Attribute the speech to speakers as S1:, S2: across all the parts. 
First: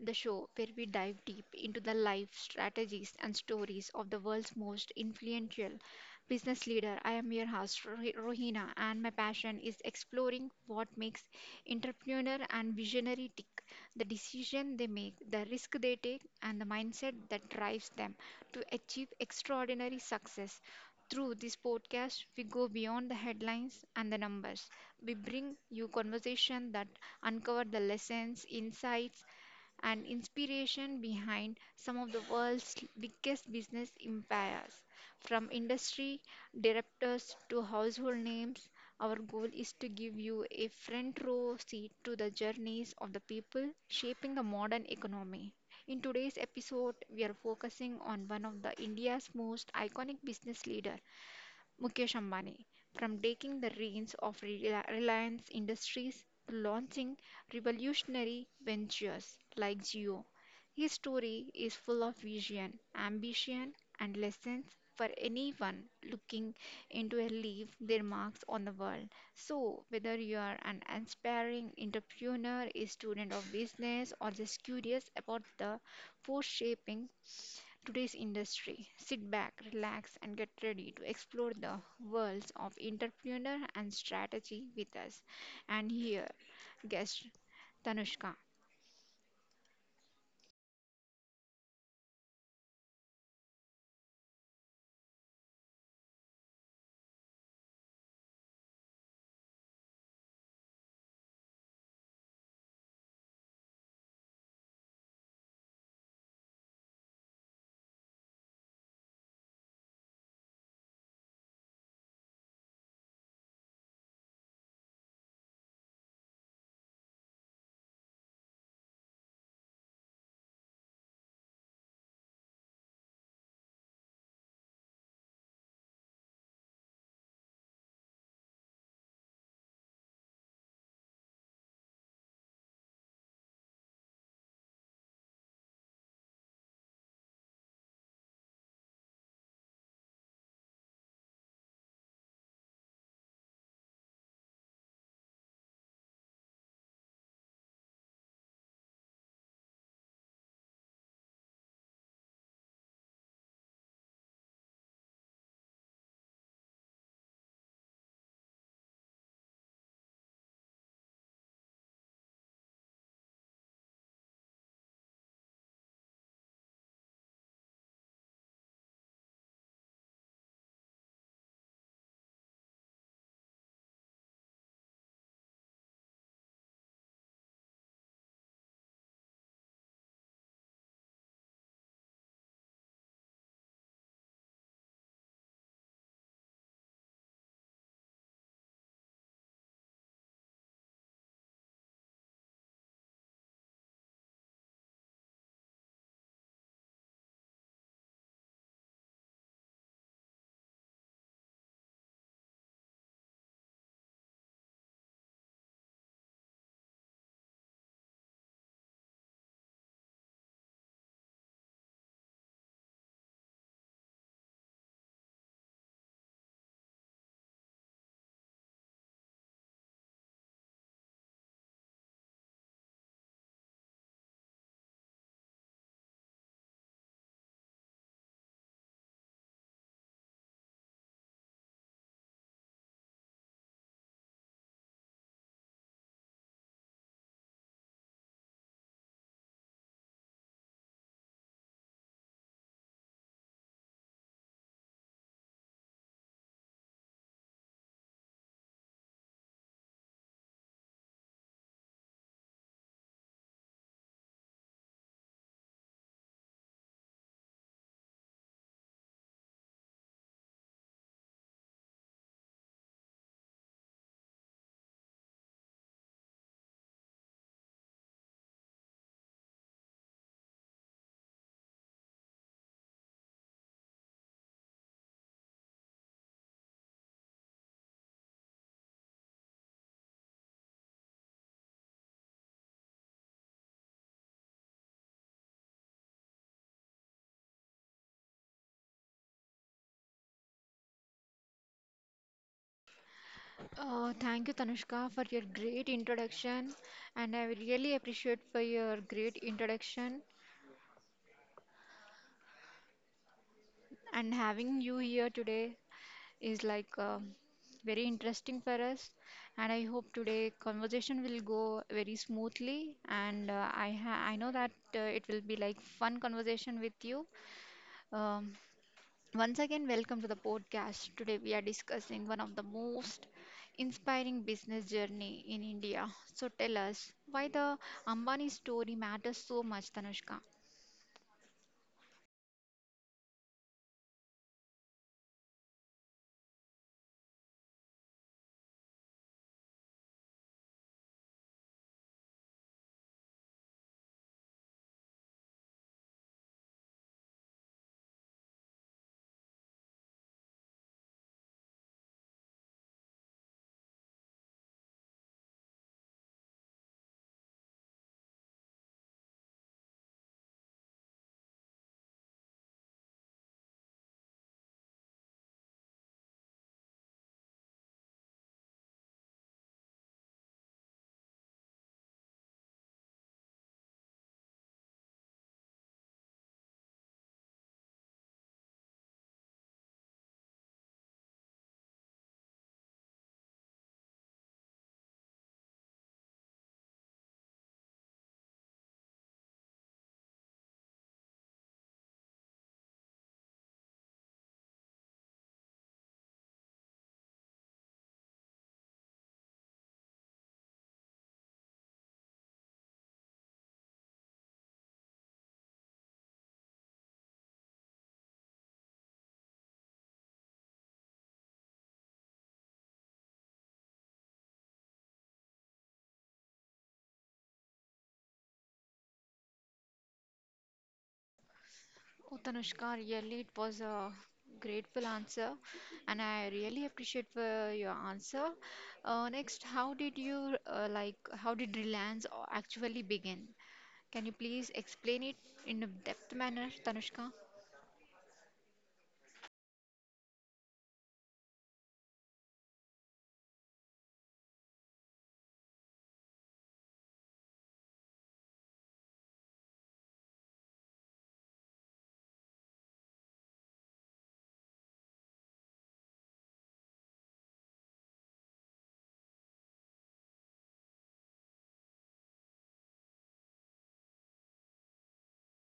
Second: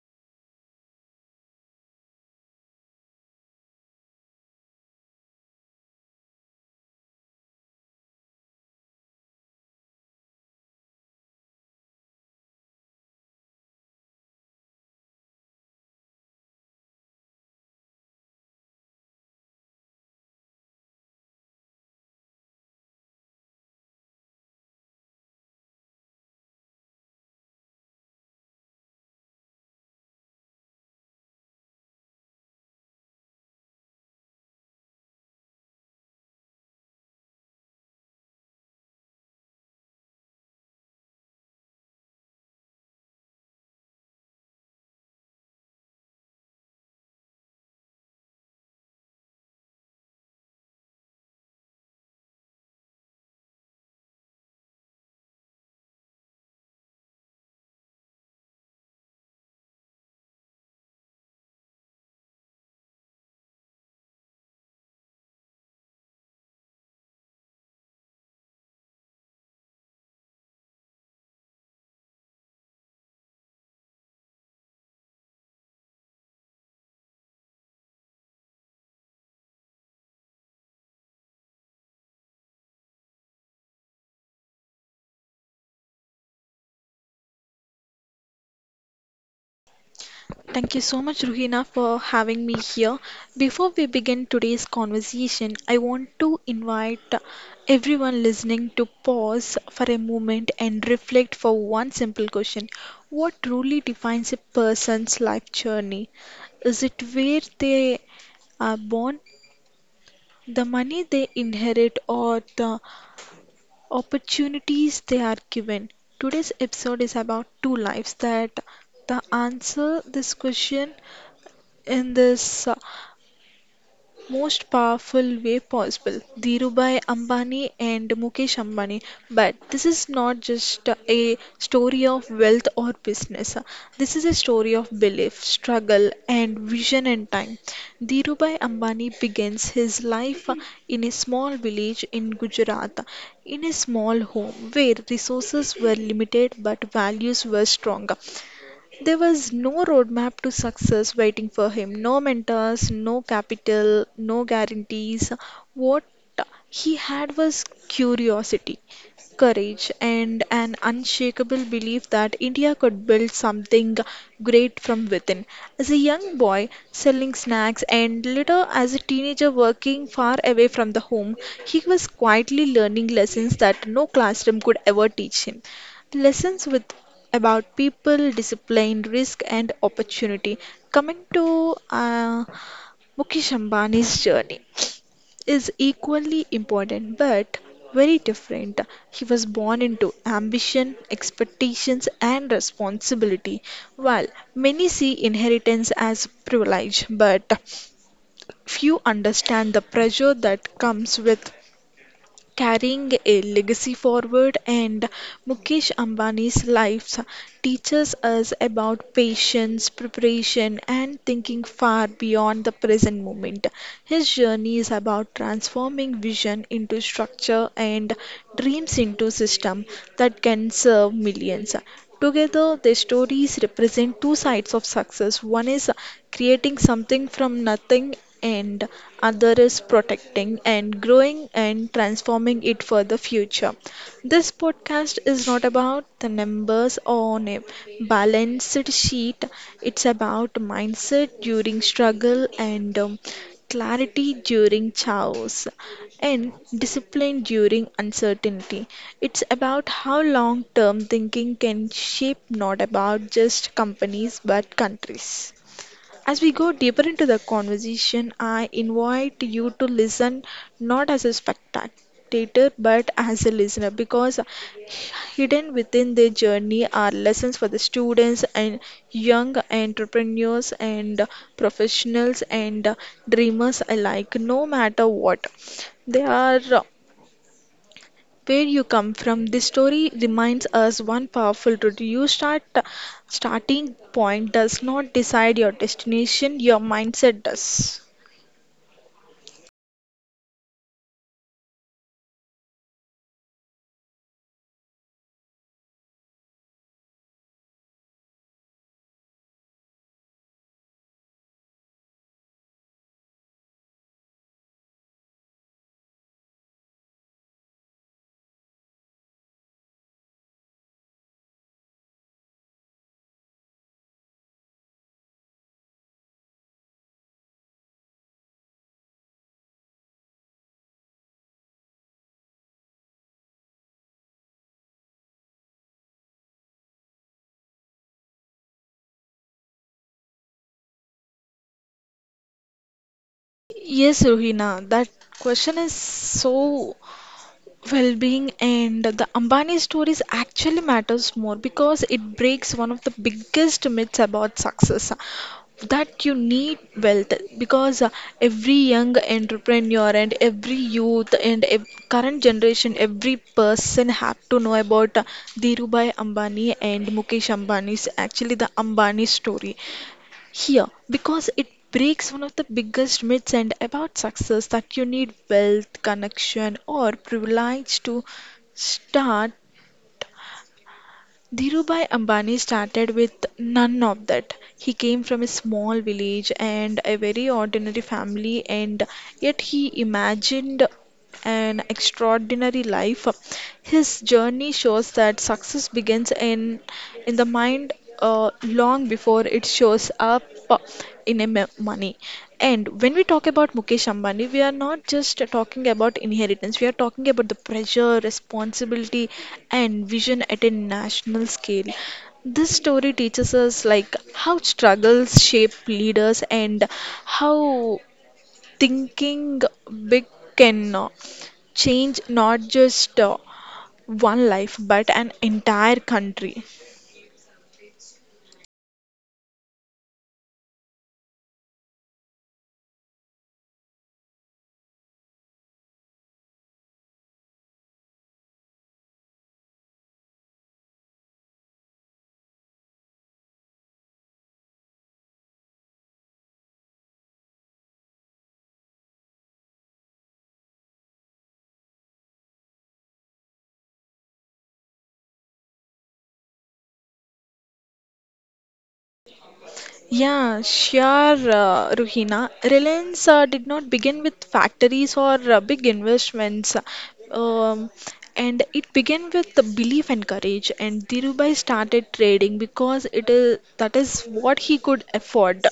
S1: the show where we dive deep into the life, strategies, and stories of the world's most influential business leader. I am your host, Rohina, and my passion is exploring what makes entrepreneur and visionary tick, the decision they make, the risk they take, and the mindset that drives them to achieve extraordinary success. Through this podcast, we go beyond the headlines and the numbers. We bring you conversation that uncover the lessons, insights, and inspiration behind some of the world's biggest business empires. From industry directors to household names, our goal is to give you a front row seat to the journeys of the people shaping the modern economy. In today's episode, we are focusing on one of the India's most iconic business leader, Mukesh Ambani, from taking the reins of Reliance Industries to launching revolutionary ventures like Jio. His story is full of vision, ambition, and lessons for anyone looking into a leave their marks on the world. So, whether you are an aspiring entrepreneur, a student of business, or just curious about the force shaping today's industry. Sit back, relax, and get ready to explore the worlds of entrepreneur and strategy with us. And here, guest Tanushka.
S2: Thank you so much, Ruhina, for having me here. Before we begin today's conversation, I want to invite everyone listening to pause for a moment and reflect for one simple question. What truly defines a person's life journey? Is it where they are born, the money they inherit, or the opportunities they are given? Today's episode is about two lives that the answer this question in this most powerful way possible: Dhirubhai Ambani and Mukesh Ambani. But this is not just a story of wealth or business, this is a story of belief, struggle, and vision and time. Dhirubhai Ambani begins his life in a small village in Gujarat, in a small home where resources were limited but values were strong. There was no roadmap to success waiting for him, no mentors, no capital, no guarantees. What he had was curiosity, courage, and an unshakable belief that India could build something great from within. As a young boy, selling snacks, and later as a teenager, working far away from the home, he was quietly learning lessons that no classroom could ever teach him, lessons with about people, discipline, risk, and opportunity. Coming to Mukesh Ambani's journey is equally important but very different. He was born into ambition, expectations, and responsibility. While many see inheritance as privilege, but few understand the pressure that comes with carrying a legacy forward, and Mukesh Ambani's life teaches us about patience, preparation, and thinking far beyond the present moment. His journey is about transforming vision into structure and dreams into system that can serve millions. Together, their stories represent two sides of success. One is creating something from nothing, and other is protecting and growing and transforming it for the future. This podcast is not about the numbers on a balanced sheet, it's about mindset during struggle and clarity during chaos and discipline during uncertainty. It's about how long term thinking can shape not about just companies but countries. As we go deeper into the conversation, I invite you to listen not as a spectator but as a listener, because hidden within their journey are lessons for the students and young entrepreneurs and professionals and dreamers alike, no matter what they are. Where you come from, this story reminds us one powerful truth. Your start, starting point does not decide your destination, your mindset does.
S1: Thank you, Tanushka, for your great introduction, and I really appreciate for your great introduction and having you here today is like very interesting for us. And I hope today conversation will go very smoothly. And I know that it will be like fun conversation with you. Um, Once again, welcome to the podcast. Today we are discussing one of the most inspiring business journey in India. So tell us why the Ambani story matters so much, Tanushka.
S2: Yes, Ruhina, that question is so well-being and the Ambani stories actually matters more because it breaks one of the biggest myths about success, that you need wealth because every young entrepreneur and every youth and ev- current generation every person have to know about Dhirubhai Ambani and Mukesh Ambani's actually the Ambani story here, because it breaks one of the biggest myths and about success that you need wealth, connection, or privilege to start. Dhirubhai Ambani started with none of that. He came from a small village and a very ordinary family, and yet he imagined an extraordinary life. His journey shows that success begins in the mind long before it shows up in a m- money. And when we talk about Mukesh Ambani, we are not just talking about inheritance, we are talking about the pressure, responsibility, and vision at a national scale. This story teaches us like how struggles shape leaders and how thinking big can change not just one life but an entire country.
S1: Oh, Tanushka, really, it was a grateful answer, and I really appreciate for your answer. Next, how did you like? How did actually begin? Can you please explain it in a depth manner, Tanushka?
S2: Yeah, sure, Ruhina. Reliance did not begin with factories or big investments, um, and it began with the belief and courage. And Dhirubhai started trading because it is that is what he could afford.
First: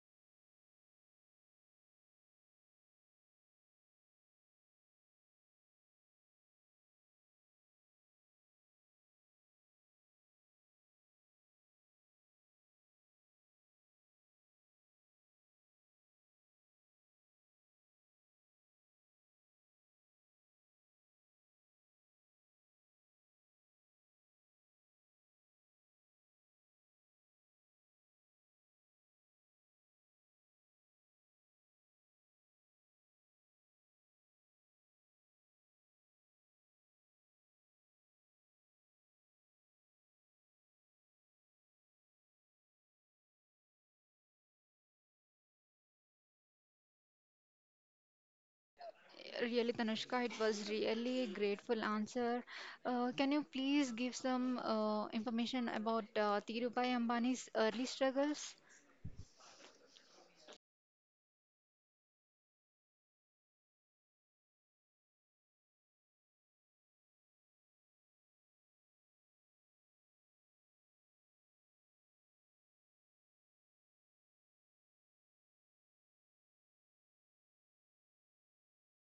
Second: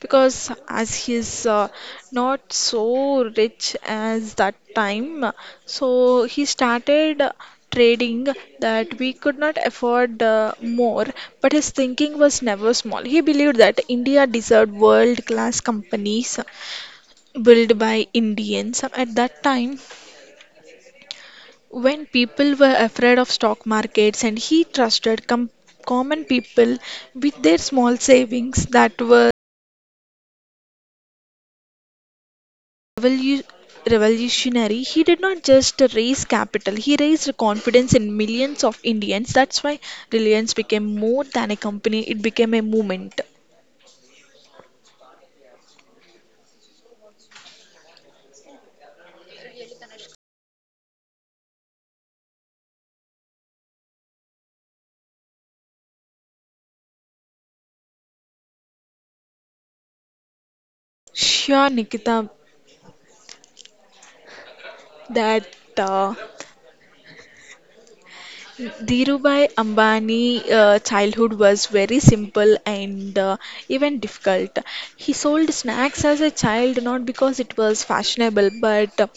S2: Because as he's not so rich as that time, so he started trading that we could not afford more, but his thinking was never small. He believed that India deserved world class companies built by Indians. At that time when people were afraid of stock markets, and he trusted common people with their small savings. That were revolu- revolutionary. He did not just raise capital, he raised confidence in millions of Indians. That's why Reliance became more than a company, it became a movement.
S1: Really, Tanushka, it was really a grateful answer. Can you please give some information about Dhirubhai Ambani's early struggles?
S2: Sure, Nikita, that uh, Dhirubhai Ambani childhood was very simple and even difficult. He sold snacks as a child not because it was fashionable but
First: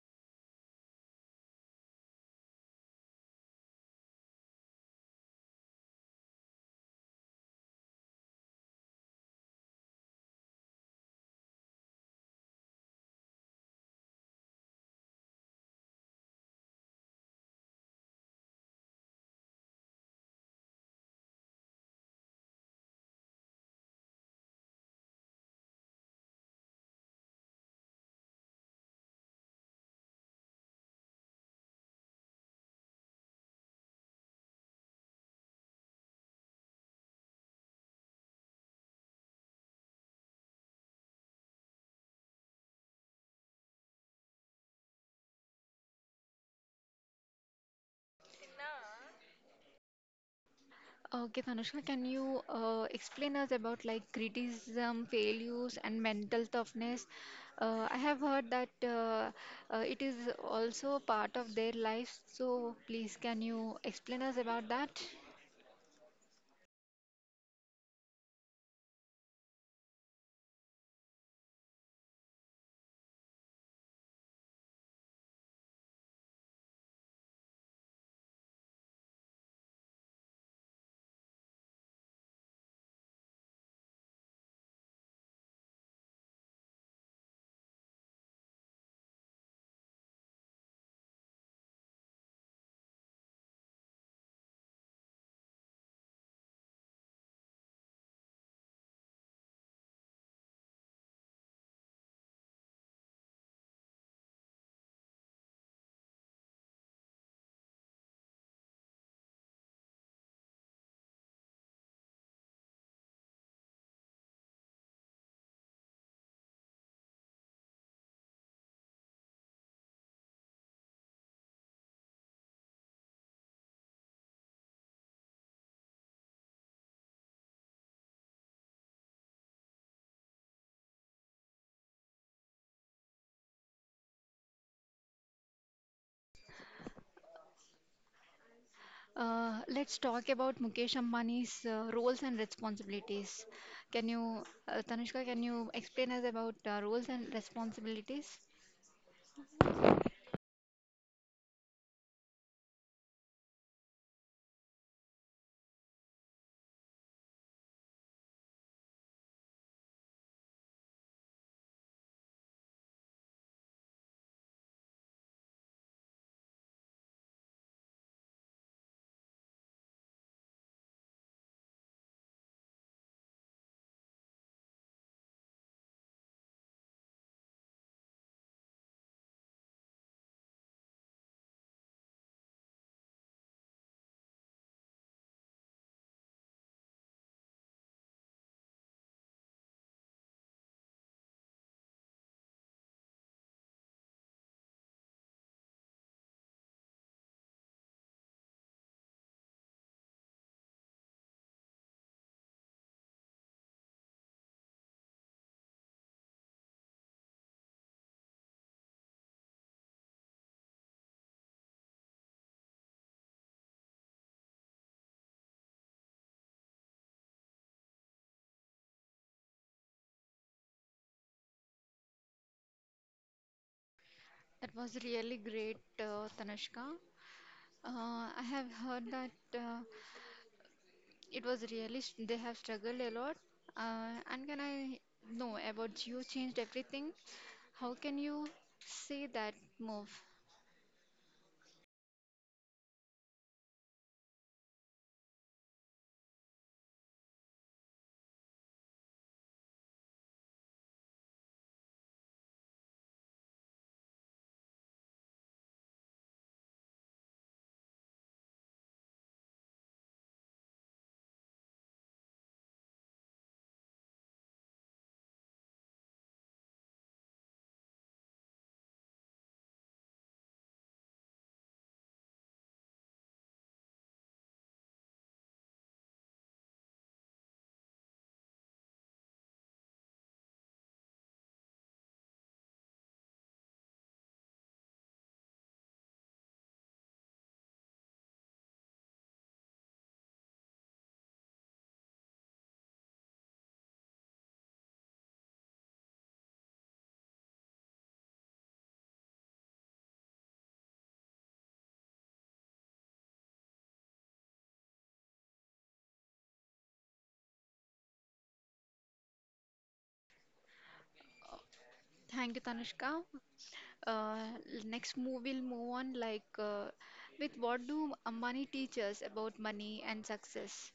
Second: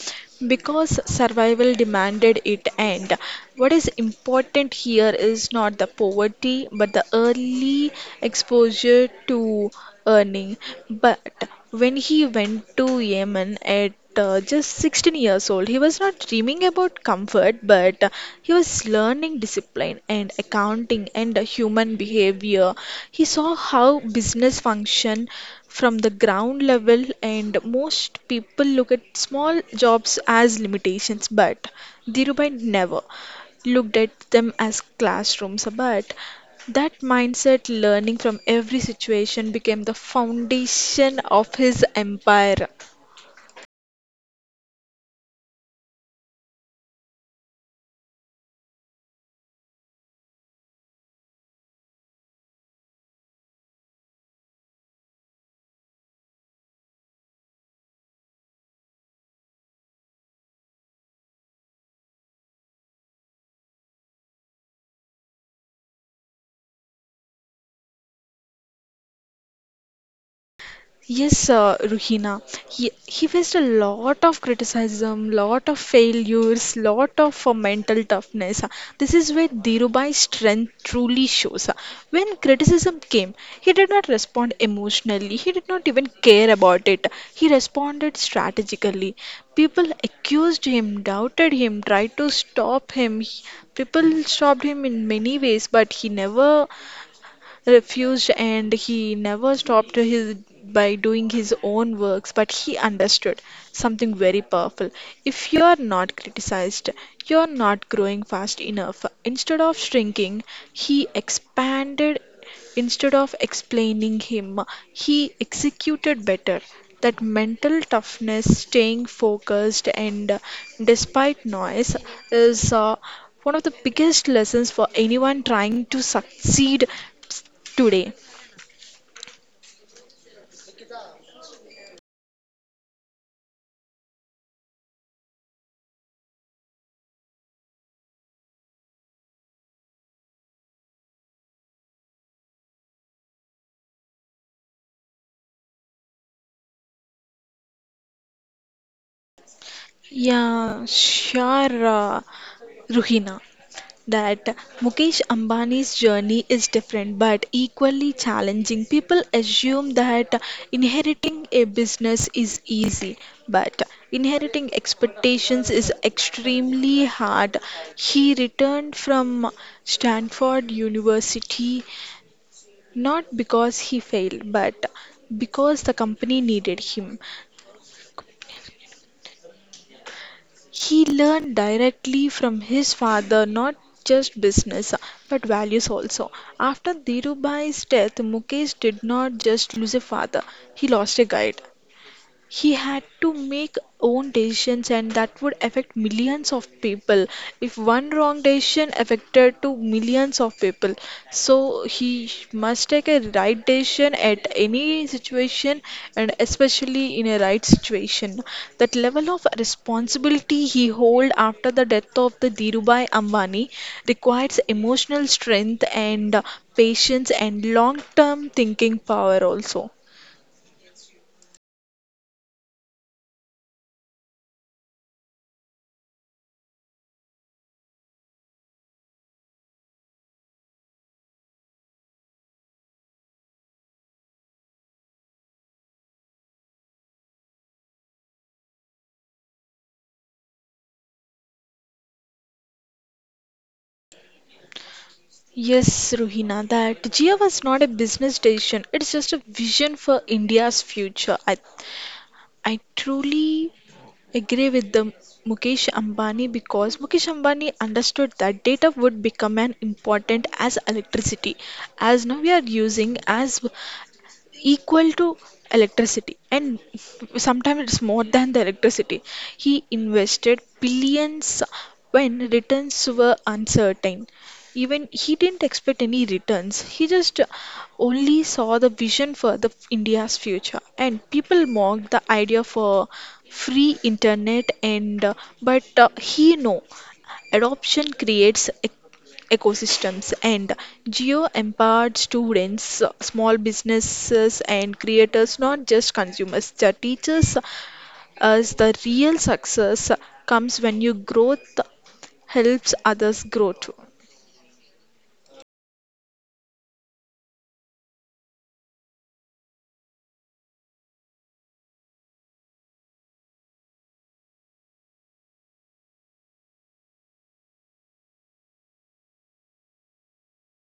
S2: because survival demanded it, and what is important here is not the poverty but the early exposure to earning. But when he went to Yemen at just 16 years old, he was not dreaming about comfort, but he was learning discipline and accounting and human behavior. He saw how business function from the ground level, and most people look at small jobs as limitations, but Dhirubhai never looked at them as classrooms. But that mindset, learning from every situation, became the foundation of his empire.
S1: Okay, Tanushka, can you explain us about like criticism, failures, and mental toughness? I have heard that it is also part of their lives. So please, can you explain us about that?
S2: Yes, Ruhina. He faced a lot of criticism, lot of failures, lot of mental toughness. This is where Dhirubai's strength truly shows. When criticism came, he did not respond emotionally. He did not even care about it. He responded strategically. People accused him, doubted him, tried to stop him. People stopped him in many ways, but he never refused and he never stopped his by doing his own works. But he understood something very powerful: if you are not criticized, you are not growing fast enough. Instead of shrinking, he expanded. Instead of explaining him, he executed better. That mental toughness, staying focused, and despite noise, is one of the biggest lessons for anyone trying to succeed today.
S1: Let's talk about Mukesh Ambani's roles and responsibilities. Can you, Tanushka, can you explain us about roles and responsibilities?
S2: Yeah, sure, Ruhina. That Mukesh Ambani's journey is different but equally challenging. People assume that inheriting a business is easy, but inheriting expectations is extremely hard. He returned from Stanford University not because he failed, but because the company needed him. He learned directly from his father not just business but values also. After Dhirubhai's death, Mukesh did not just lose a father, he lost a guide. He had to make own decisions and that would affect millions of people. If one wrong decision affected to millions of people, so he must take a right decision at any situation and especially in a right situation. That level of responsibility he hold after the death of the Dhirubhai Ambani requires emotional strength and patience and long-term thinking power also.
S1: That was really great, Tanushka. I have heard that it was really, they have struggled a lot. And can I know about you changed everything? How can you say that move?
S2: Yes, Ruhina, that Jia was not a business decision. It's just a vision for India's future. I truly agree with the Mukesh Ambani, because Mukesh Ambani understood that data would become an important as electricity, as now we are using as equal to electricity, and sometimes it's more than the electricity. He invested billions when returns were uncertain. Even he didn't expect any returns, he just only saw the vision for the India's future. And people mocked the idea for free internet and but he know adoption creates ecosystems, and Geo-empowered students, small businesses and creators, not just consumers. The teachers as the real success comes when your growth helps others grow too.
S1: Uh, Thank you, Tanushka. Uh, Next move we will move on like with what do money teach us about money and success?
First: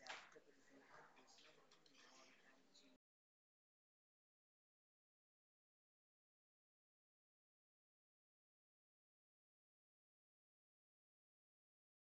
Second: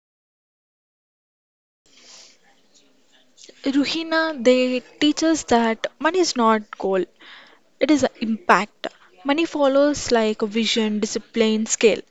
S2: Ruhina, they teach us that money is not goal. It is impact. Money follows like vision, discipline, scale.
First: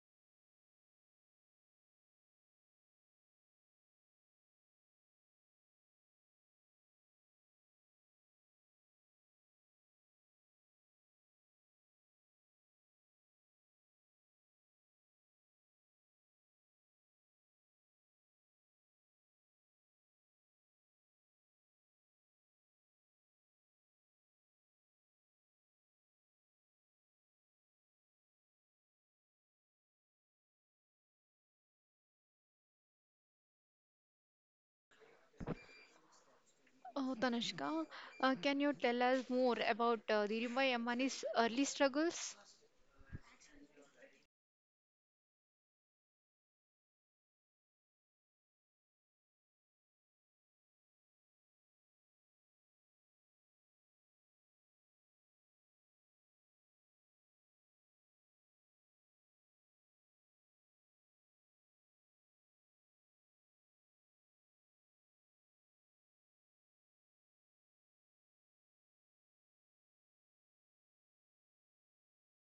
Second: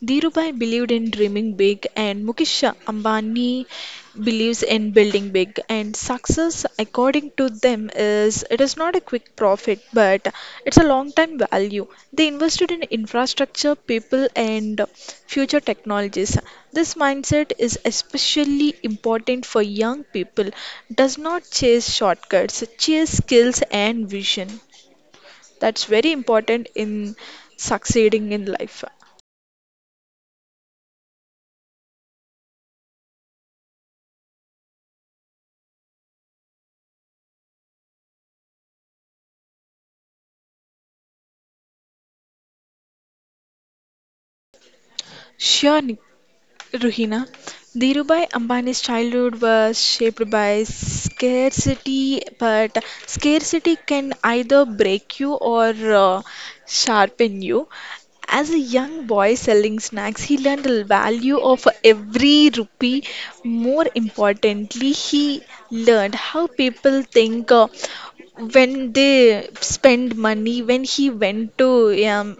S2: Dhirubhai believed in dreaming big, and Mukesh Ambani believes in building big. And success, according to them, is it is not a quick profit, but it's a long-term value. They invested in infrastructure, people, and future technologies. This mindset is especially important for young people. Does not chase shortcuts, chase skills and vision. That's very important in succeeding in life.
S1: Oh, Tanushka, can you tell us more about Dhirubhai Ambani's early struggles?
S2: Sure, Nick. Ruhina, Dhirubhai Ambani's childhood was shaped by scarcity, but scarcity can either break you or sharpen you. As a young boy selling snacks, he learned the value of every rupee. More importantly, he learned how people think when they spend money. When he went to um,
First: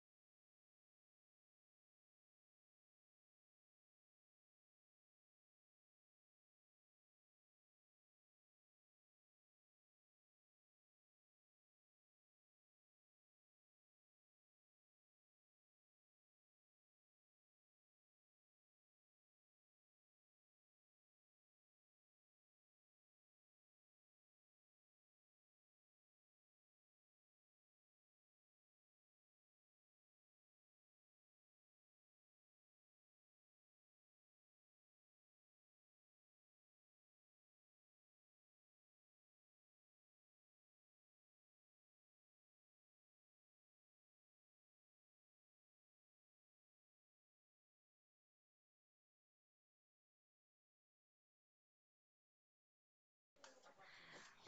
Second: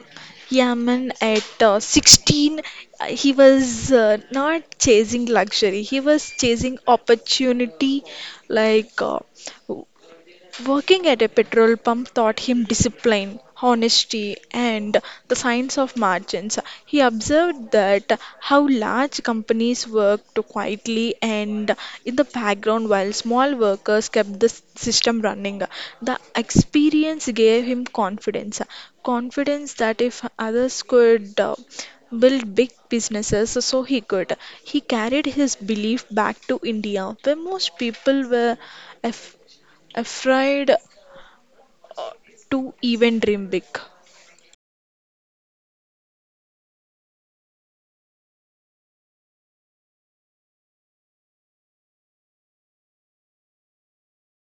S2: yeah, man, at 16, he was not chasing luxury, he was chasing opportunity. Like, uh, Working at a petrol pump taught him discipline, honesty, and the science of margins. He observed that how large companies worked quietly and in the background, while small workers kept the system running. The experience gave him confidence, confidence that if others could build big businesses so he could. He carried his belief back to India where most people were afraid to even dream big.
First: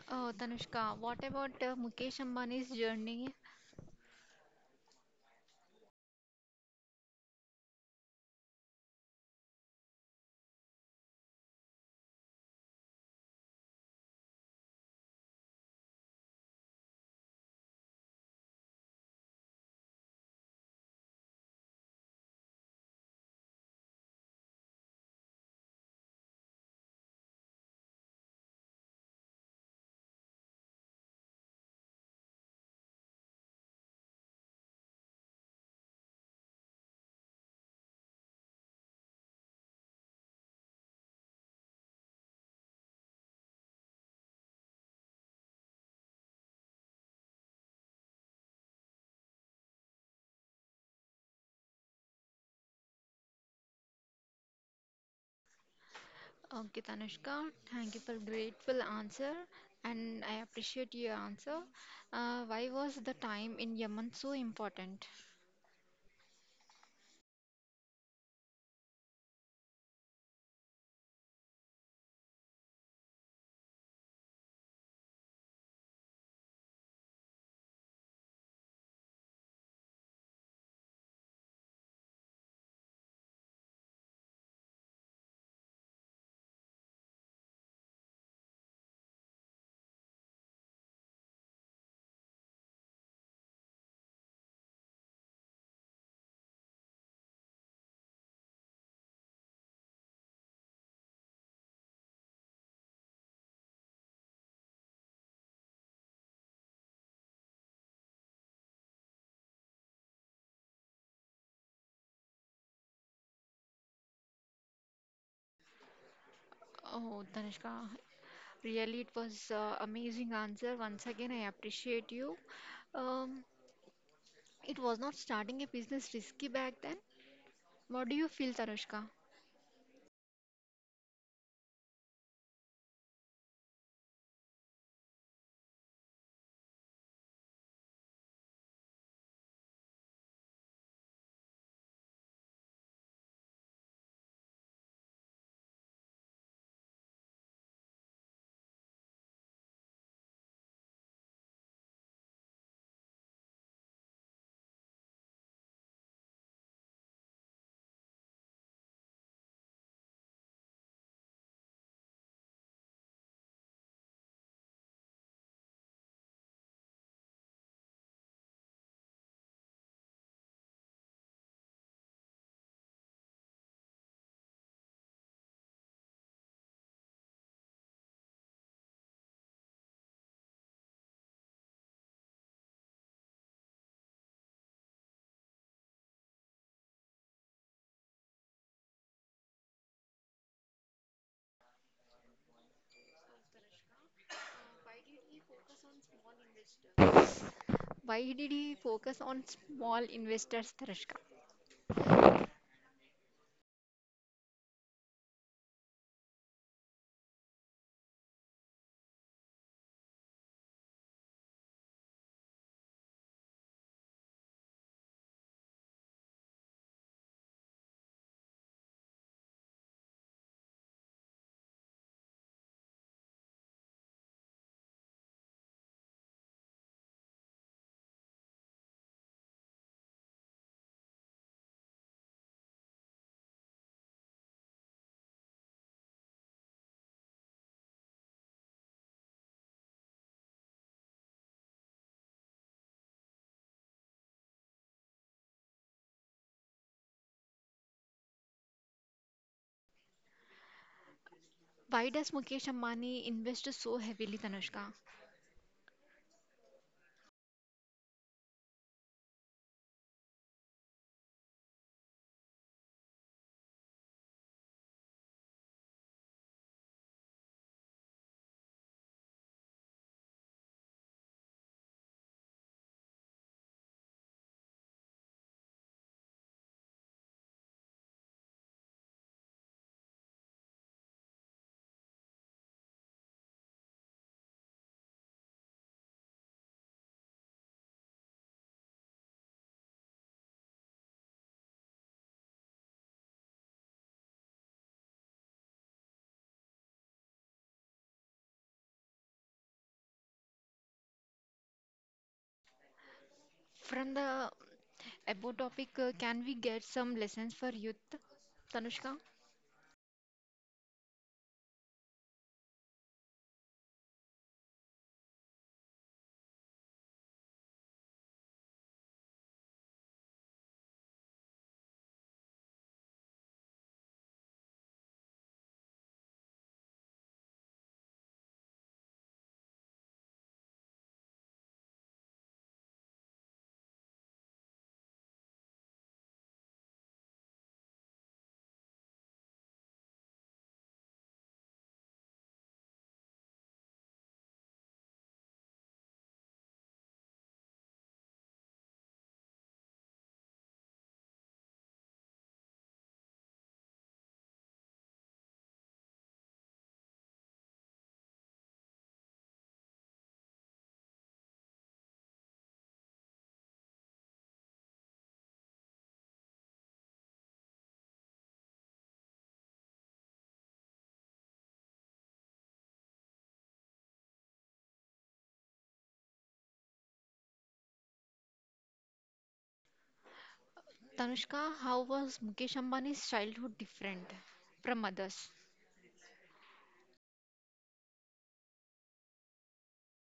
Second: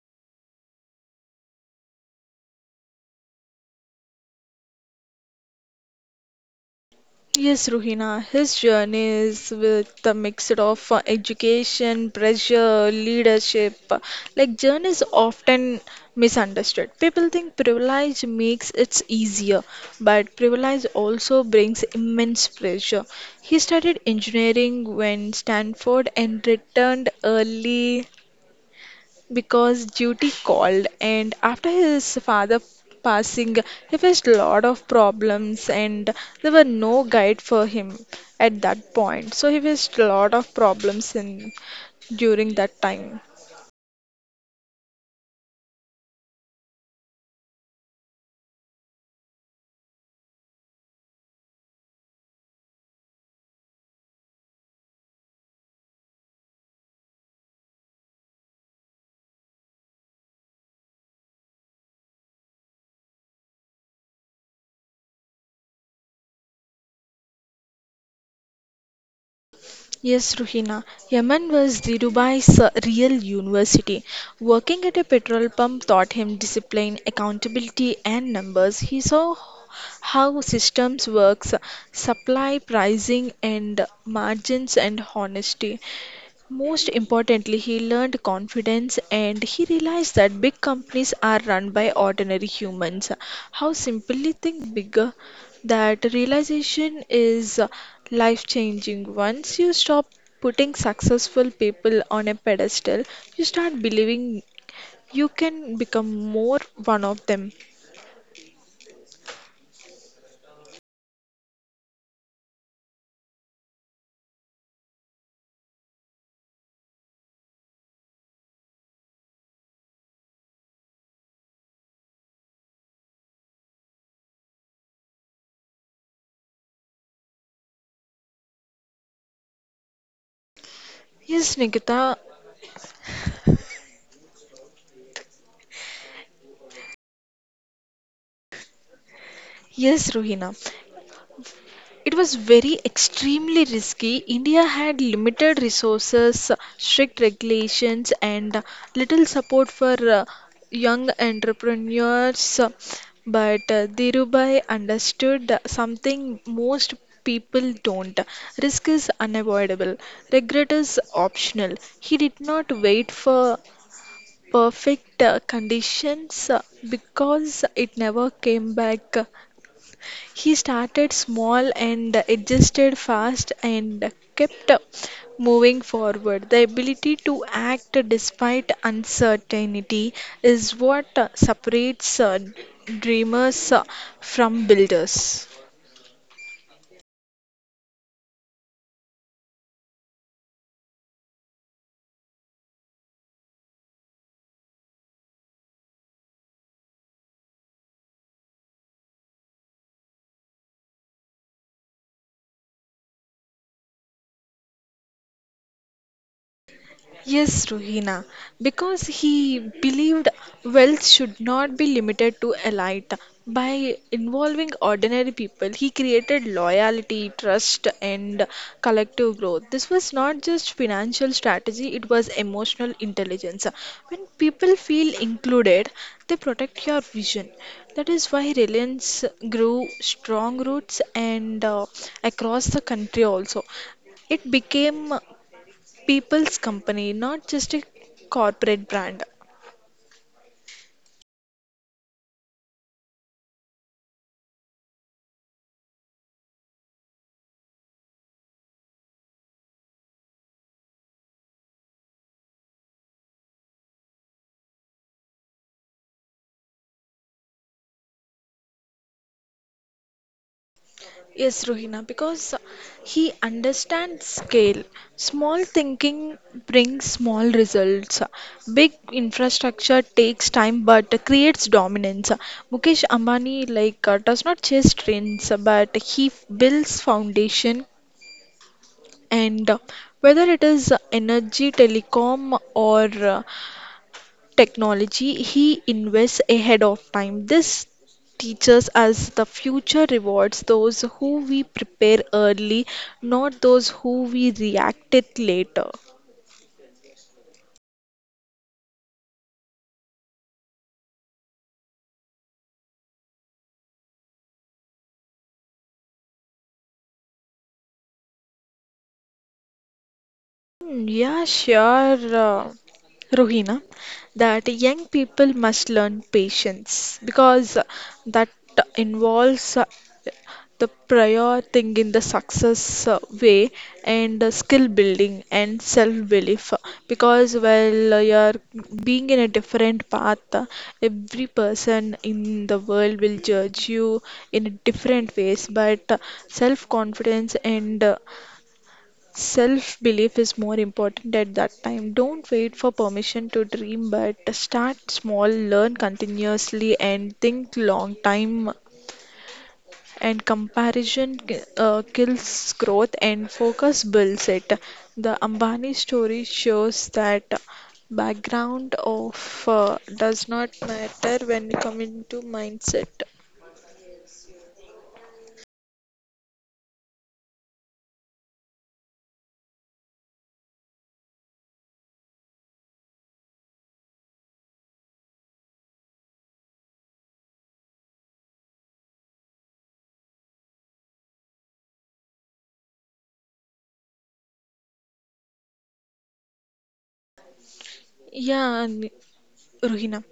S1: Oh, Tanushka, what about Mukesh Ambani's journey.
S2: Yes, Ruhina, his journey is with a mix of education, pressure, leadership. Like, journey is often misunderstood. People think privilege makes it easier, but privilege also brings immense pressure. He studied engineering when Stanford and returned early because duty called, and after his father passing he faced a lot of problems, and there were no guide for him at that point, so he faced a lot of problems in during that time.
S1: Okay, Tanushka, thank you for grateful answer, and I appreciate your answer. Why was the time in Yemen so important?
S2: Yes, Ruhina. Yaman was Dhirubhai's real university. Working at a petrol pump taught him discipline, accountability, and numbers. He saw how systems works, supply pricing and margins and honesty. Most importantly, he learned confidence and he realized that big companies are run by ordinary humans. How simply think bigger. That realization is life changing. Once you stop putting successful people on a pedestal, you start believing you can become more one of them.
S1: Oh, Tanushka, really, it was amazing answer. Once again, I appreciate you. Um, it was not starting a business risky back then. What do you feel, Tanushka?
S2: Yes, Nikita. Yes, Ruhina. It was very extremely risky. India had limited resources, strict regulations, and little support for young entrepreneurs. But Dhirubhai understood something most people don't. Risk is unavoidable, regret is optional. He did not wait for perfect conditions because it never came back. He started small and adjusted fast and kept moving forward. The ability to act despite uncertainty is what separates dreamers from builders.
S1: Why did he focus on small investors, Tanushka?
S2: Yes, Ruhina, because he believed wealth should not be limited to elite. By involving ordinary people, he created loyalty, trust, and collective growth. This was not just financial strategy, it was emotional intelligence. When people feel included, they protect your vision. That is why Reliance grew strong roots and across the country also. It became people's company, not just a corporate brand.
S1: Why does Mukesh Ambani invest so heavily, Tanushka?
S2: Yes, Rohina, because he understands scale. Small thinking brings small results. Big infrastructure takes time but creates dominance. Mukesh Ambani does not chase trends, but he builds foundation and whether it is energy, telecom, or uh, technology, he invests ahead of time. This teaches us the future rewards those who we prepare early, not those who we react it later.
S1: From the About topic, can we get some lessons for youth? Tanushka?
S2: Yeah, sure, Rohina, that young people must learn patience because that involves the prior thing in the success way and skill building and self-belief because while you're being in a different path, every person in the world will judge you in different ways, but self-confidence and Self belief is more important at that time. Don't wait for permission to dream, but start small, learn continuously, and think long time. And comparison kills growth, and focus builds it. The Ambani story shows that background of does not matter when you come into mindset.
S1: Tanushka, how was Mukesh Ambani's childhood different from others?
S2: Yeah, Ruhina.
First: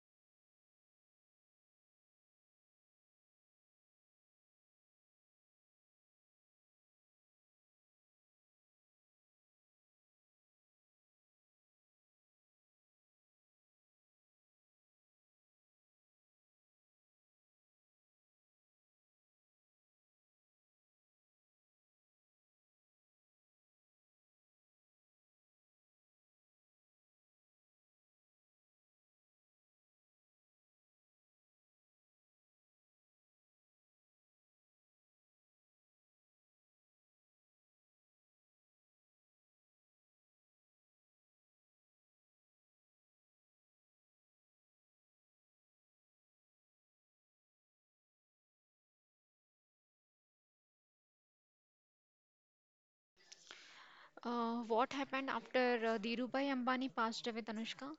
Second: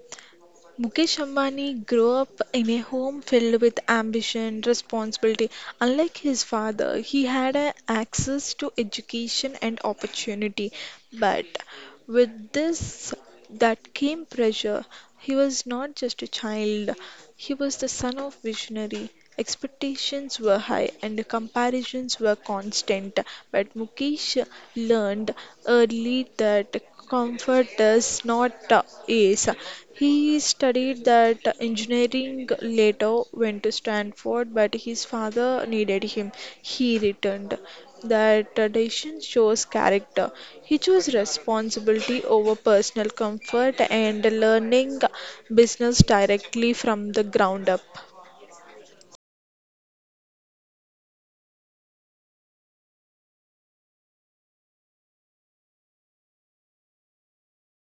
S2: Mukesh Ambani grew up in a home filled with ambition, responsibility. Unlike his father, he had a access to education and opportunity. But with this that came pressure. He was not just a child, he was the son of visionary. Expectations were high and comparisons were constant, but Mukesh learned early that comfort does not ease. He studied that engineering later went to Stanford, but his father needed him. He returned. That tradition shows character. He chose responsibility over personal comfort and learning business directly from the ground up.
S1: What happened after Dhirubhai Ambani passed away, Tanushka?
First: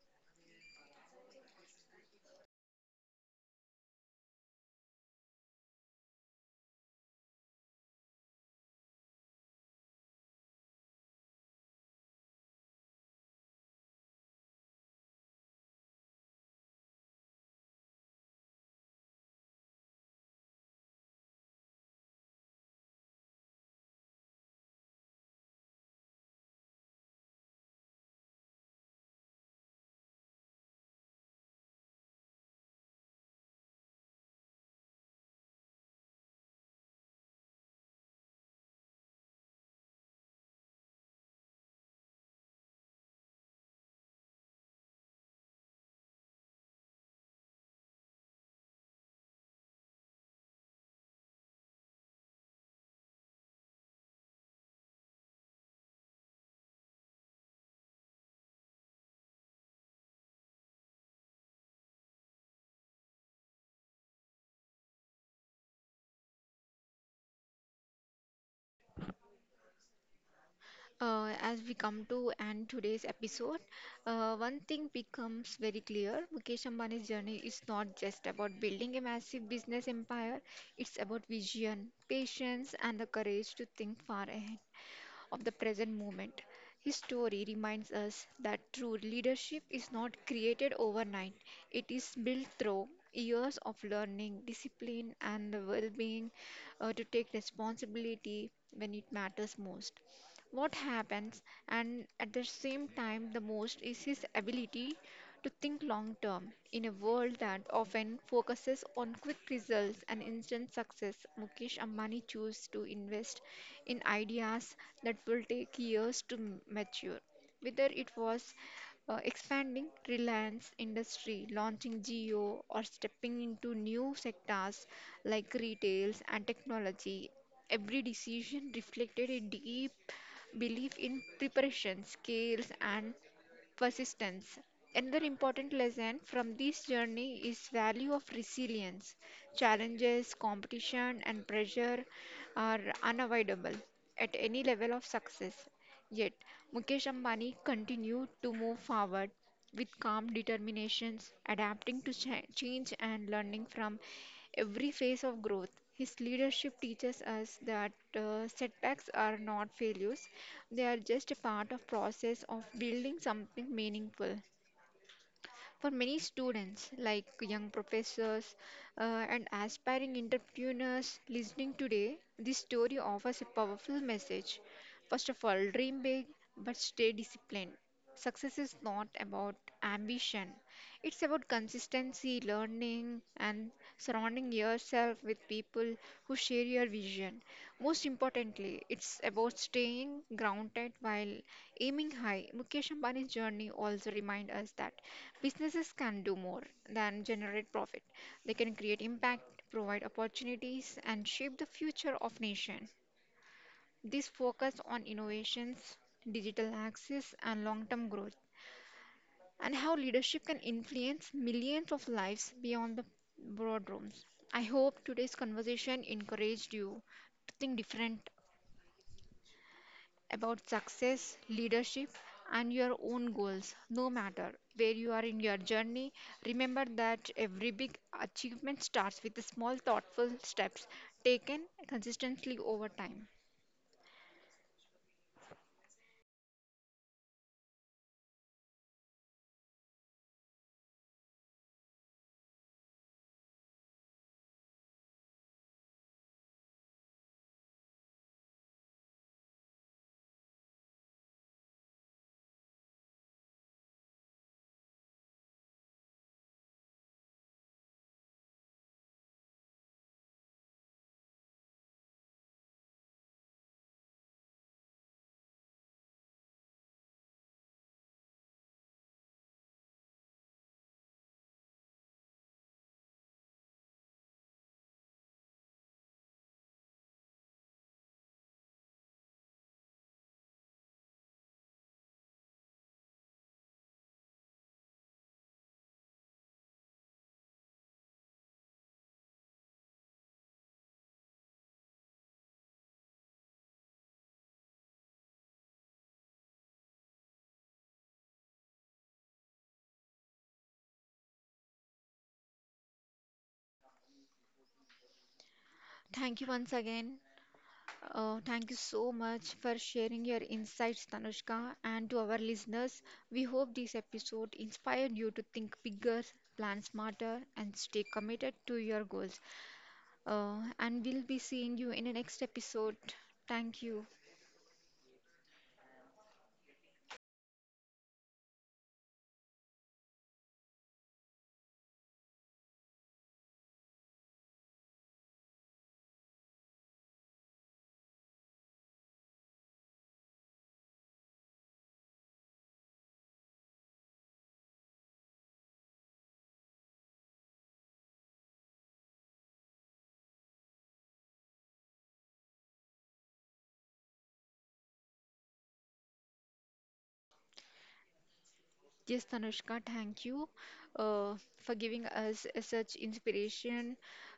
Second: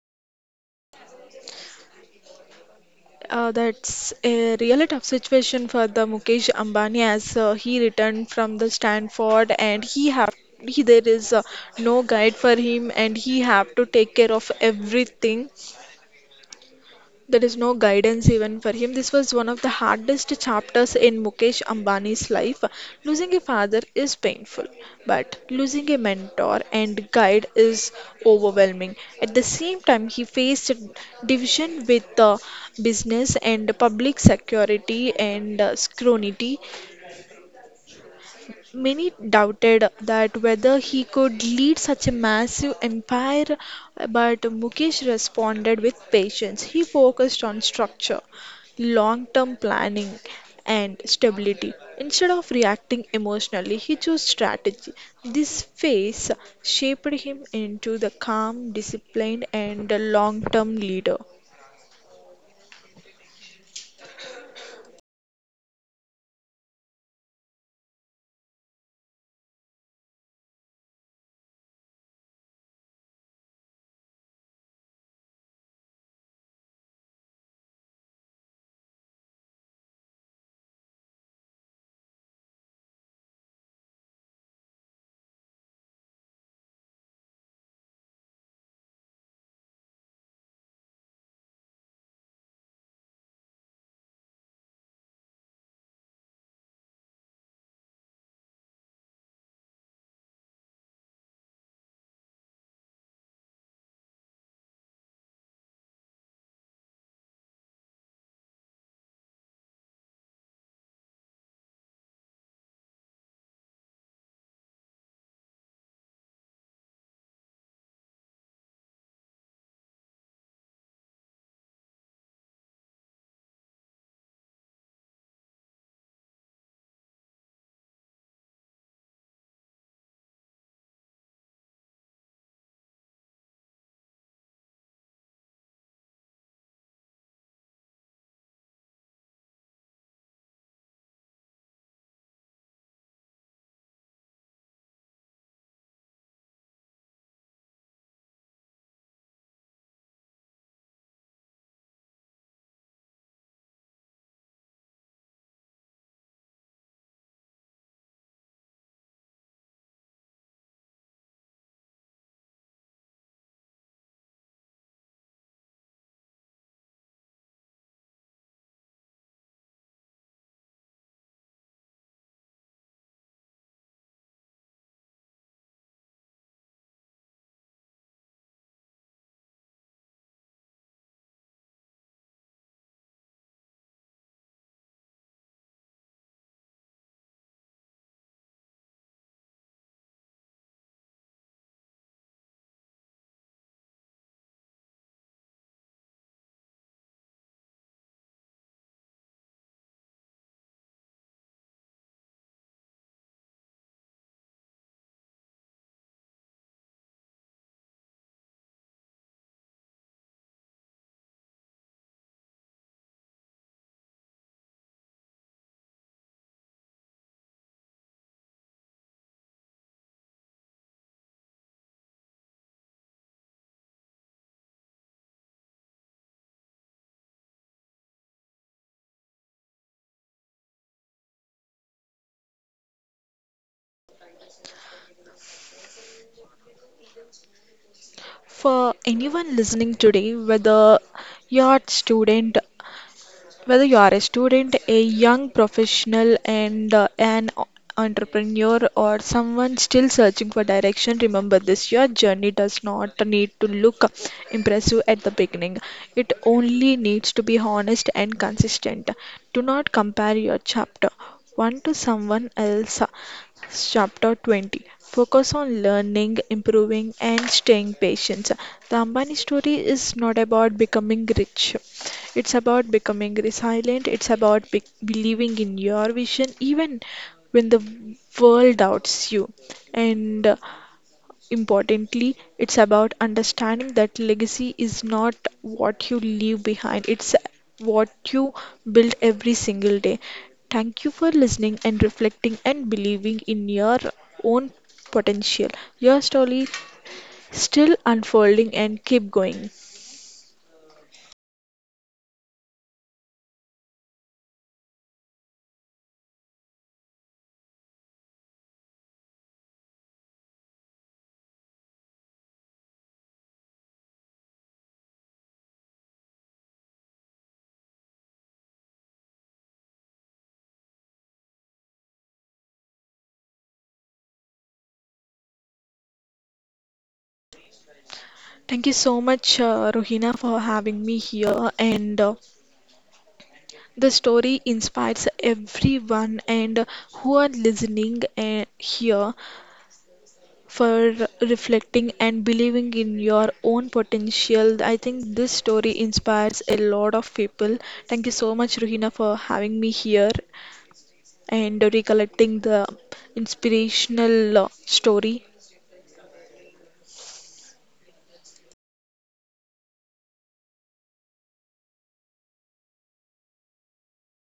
S2: That's a really tough situation for the Mukesh Ambani as he returned from the Stanford and he have he there is no guide for him and he have to take care of everything there is no guidance even for him. This was one of the hardest chapters in Mukesh Ambani's life. Losing a father is painful, but losing a mentor and guide is overwhelming. At the same time, he faced division with business and public security and scrutiny. Many doubted that whether he could lead such a massive empire, but Mukesh responded with patience. He focused on structure, long term planning, and stability. Instead of reacting emotionally, he chose strategy. This phase shaped him into the calm, disciplined, and long term leader.
S1: As we come to end today's episode, one thing becomes very clear. Mukesh Ambani's journey is not just about building a massive business empire, it's about vision, patience, and the courage to think far ahead of the present moment. His story reminds us that true leadership is not created overnight, it is built through years of learning, discipline, and the well being to take responsibility when it matters most. What happens, and at the same time, the most is his ability to think long term in a world that often focuses on quick results and instant success. Mukesh Ambani chose to invest in ideas that will take years to mature. Whether it was expanding Reliance industry, launching geo, or stepping into new sectors like retails and technology, every decision reflected a deep belief in preparation, skills, and persistence. Another important lesson from this journey is value of resilience. Challenges, competition and pressure are unavoidable at any level of success. Yet Mukesh Ambani continued to move forward with calm determinations, adapting to change and learning from every phase of growth. His leadership teaches us that setbacks are not failures, they are just a part of process of building something meaningful. For many students, like young professors and aspiring entrepreneurs listening today, this story offers a powerful message. First of all, dream big, but stay disciplined. Success is not about ambition, it's about consistency, learning, and surrounding yourself with people who share your vision. Most importantly, it's about staying grounded while aiming high. Mukesh Ambani's journey also reminds us that businesses can do more than generate profit. They can create impact, provide opportunities, and shape the future of nation. This focus on innovations, digital access, and long-term growth, and how leadership can influence millions of lives beyond the boardrooms. I hope today's conversation encouraged you to think different about success, leadership, and your own goals, no matter where you are in your journey. Remember that every big achievement starts with the small, thoughtful steps taken consistently over time.
S2: For anyone listening today, you're a student, Whether you are a student, a young professional, and an o- entrepreneur, or someone still searching for direction, remember this your journey does not need to look impressive at the beginning. It only needs to be honest and consistent. Do not compare your chapter one to someone else. Chapter 20 Focus on learning, improving, and staying patient. The Ambani story is not about becoming rich, it's about becoming resilient, it's about believing in your vision even when the world doubts you. And Importantly, it's about understanding that legacy is not what you leave behind, it's what you build every single day. Thank you for listening and reflecting and believing in your own potential. Your story still unfolding and keep going.
S1: Thank you once again. Thank you so much for sharing your insights, Tanushka, and to our listeners. We hope this episode inspired you to think bigger, plan smarter, and stay committed to your goals. And we'll be seeing you in the next episode. Thank you.
S2: Thank you so much, Rohina, for having me here. And The story inspires everyone and who are listening here for reflecting and believing in your own potential. I think this story inspires a lot of people. Thank you so much, Ruhina, for having me here and recollecting the inspirational story.
S1: Yes, Tanushka, thank you uh, for giving us such inspiration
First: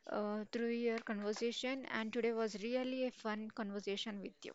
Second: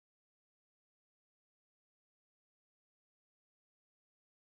S1: through your conversation. And today was really a fun conversation with you.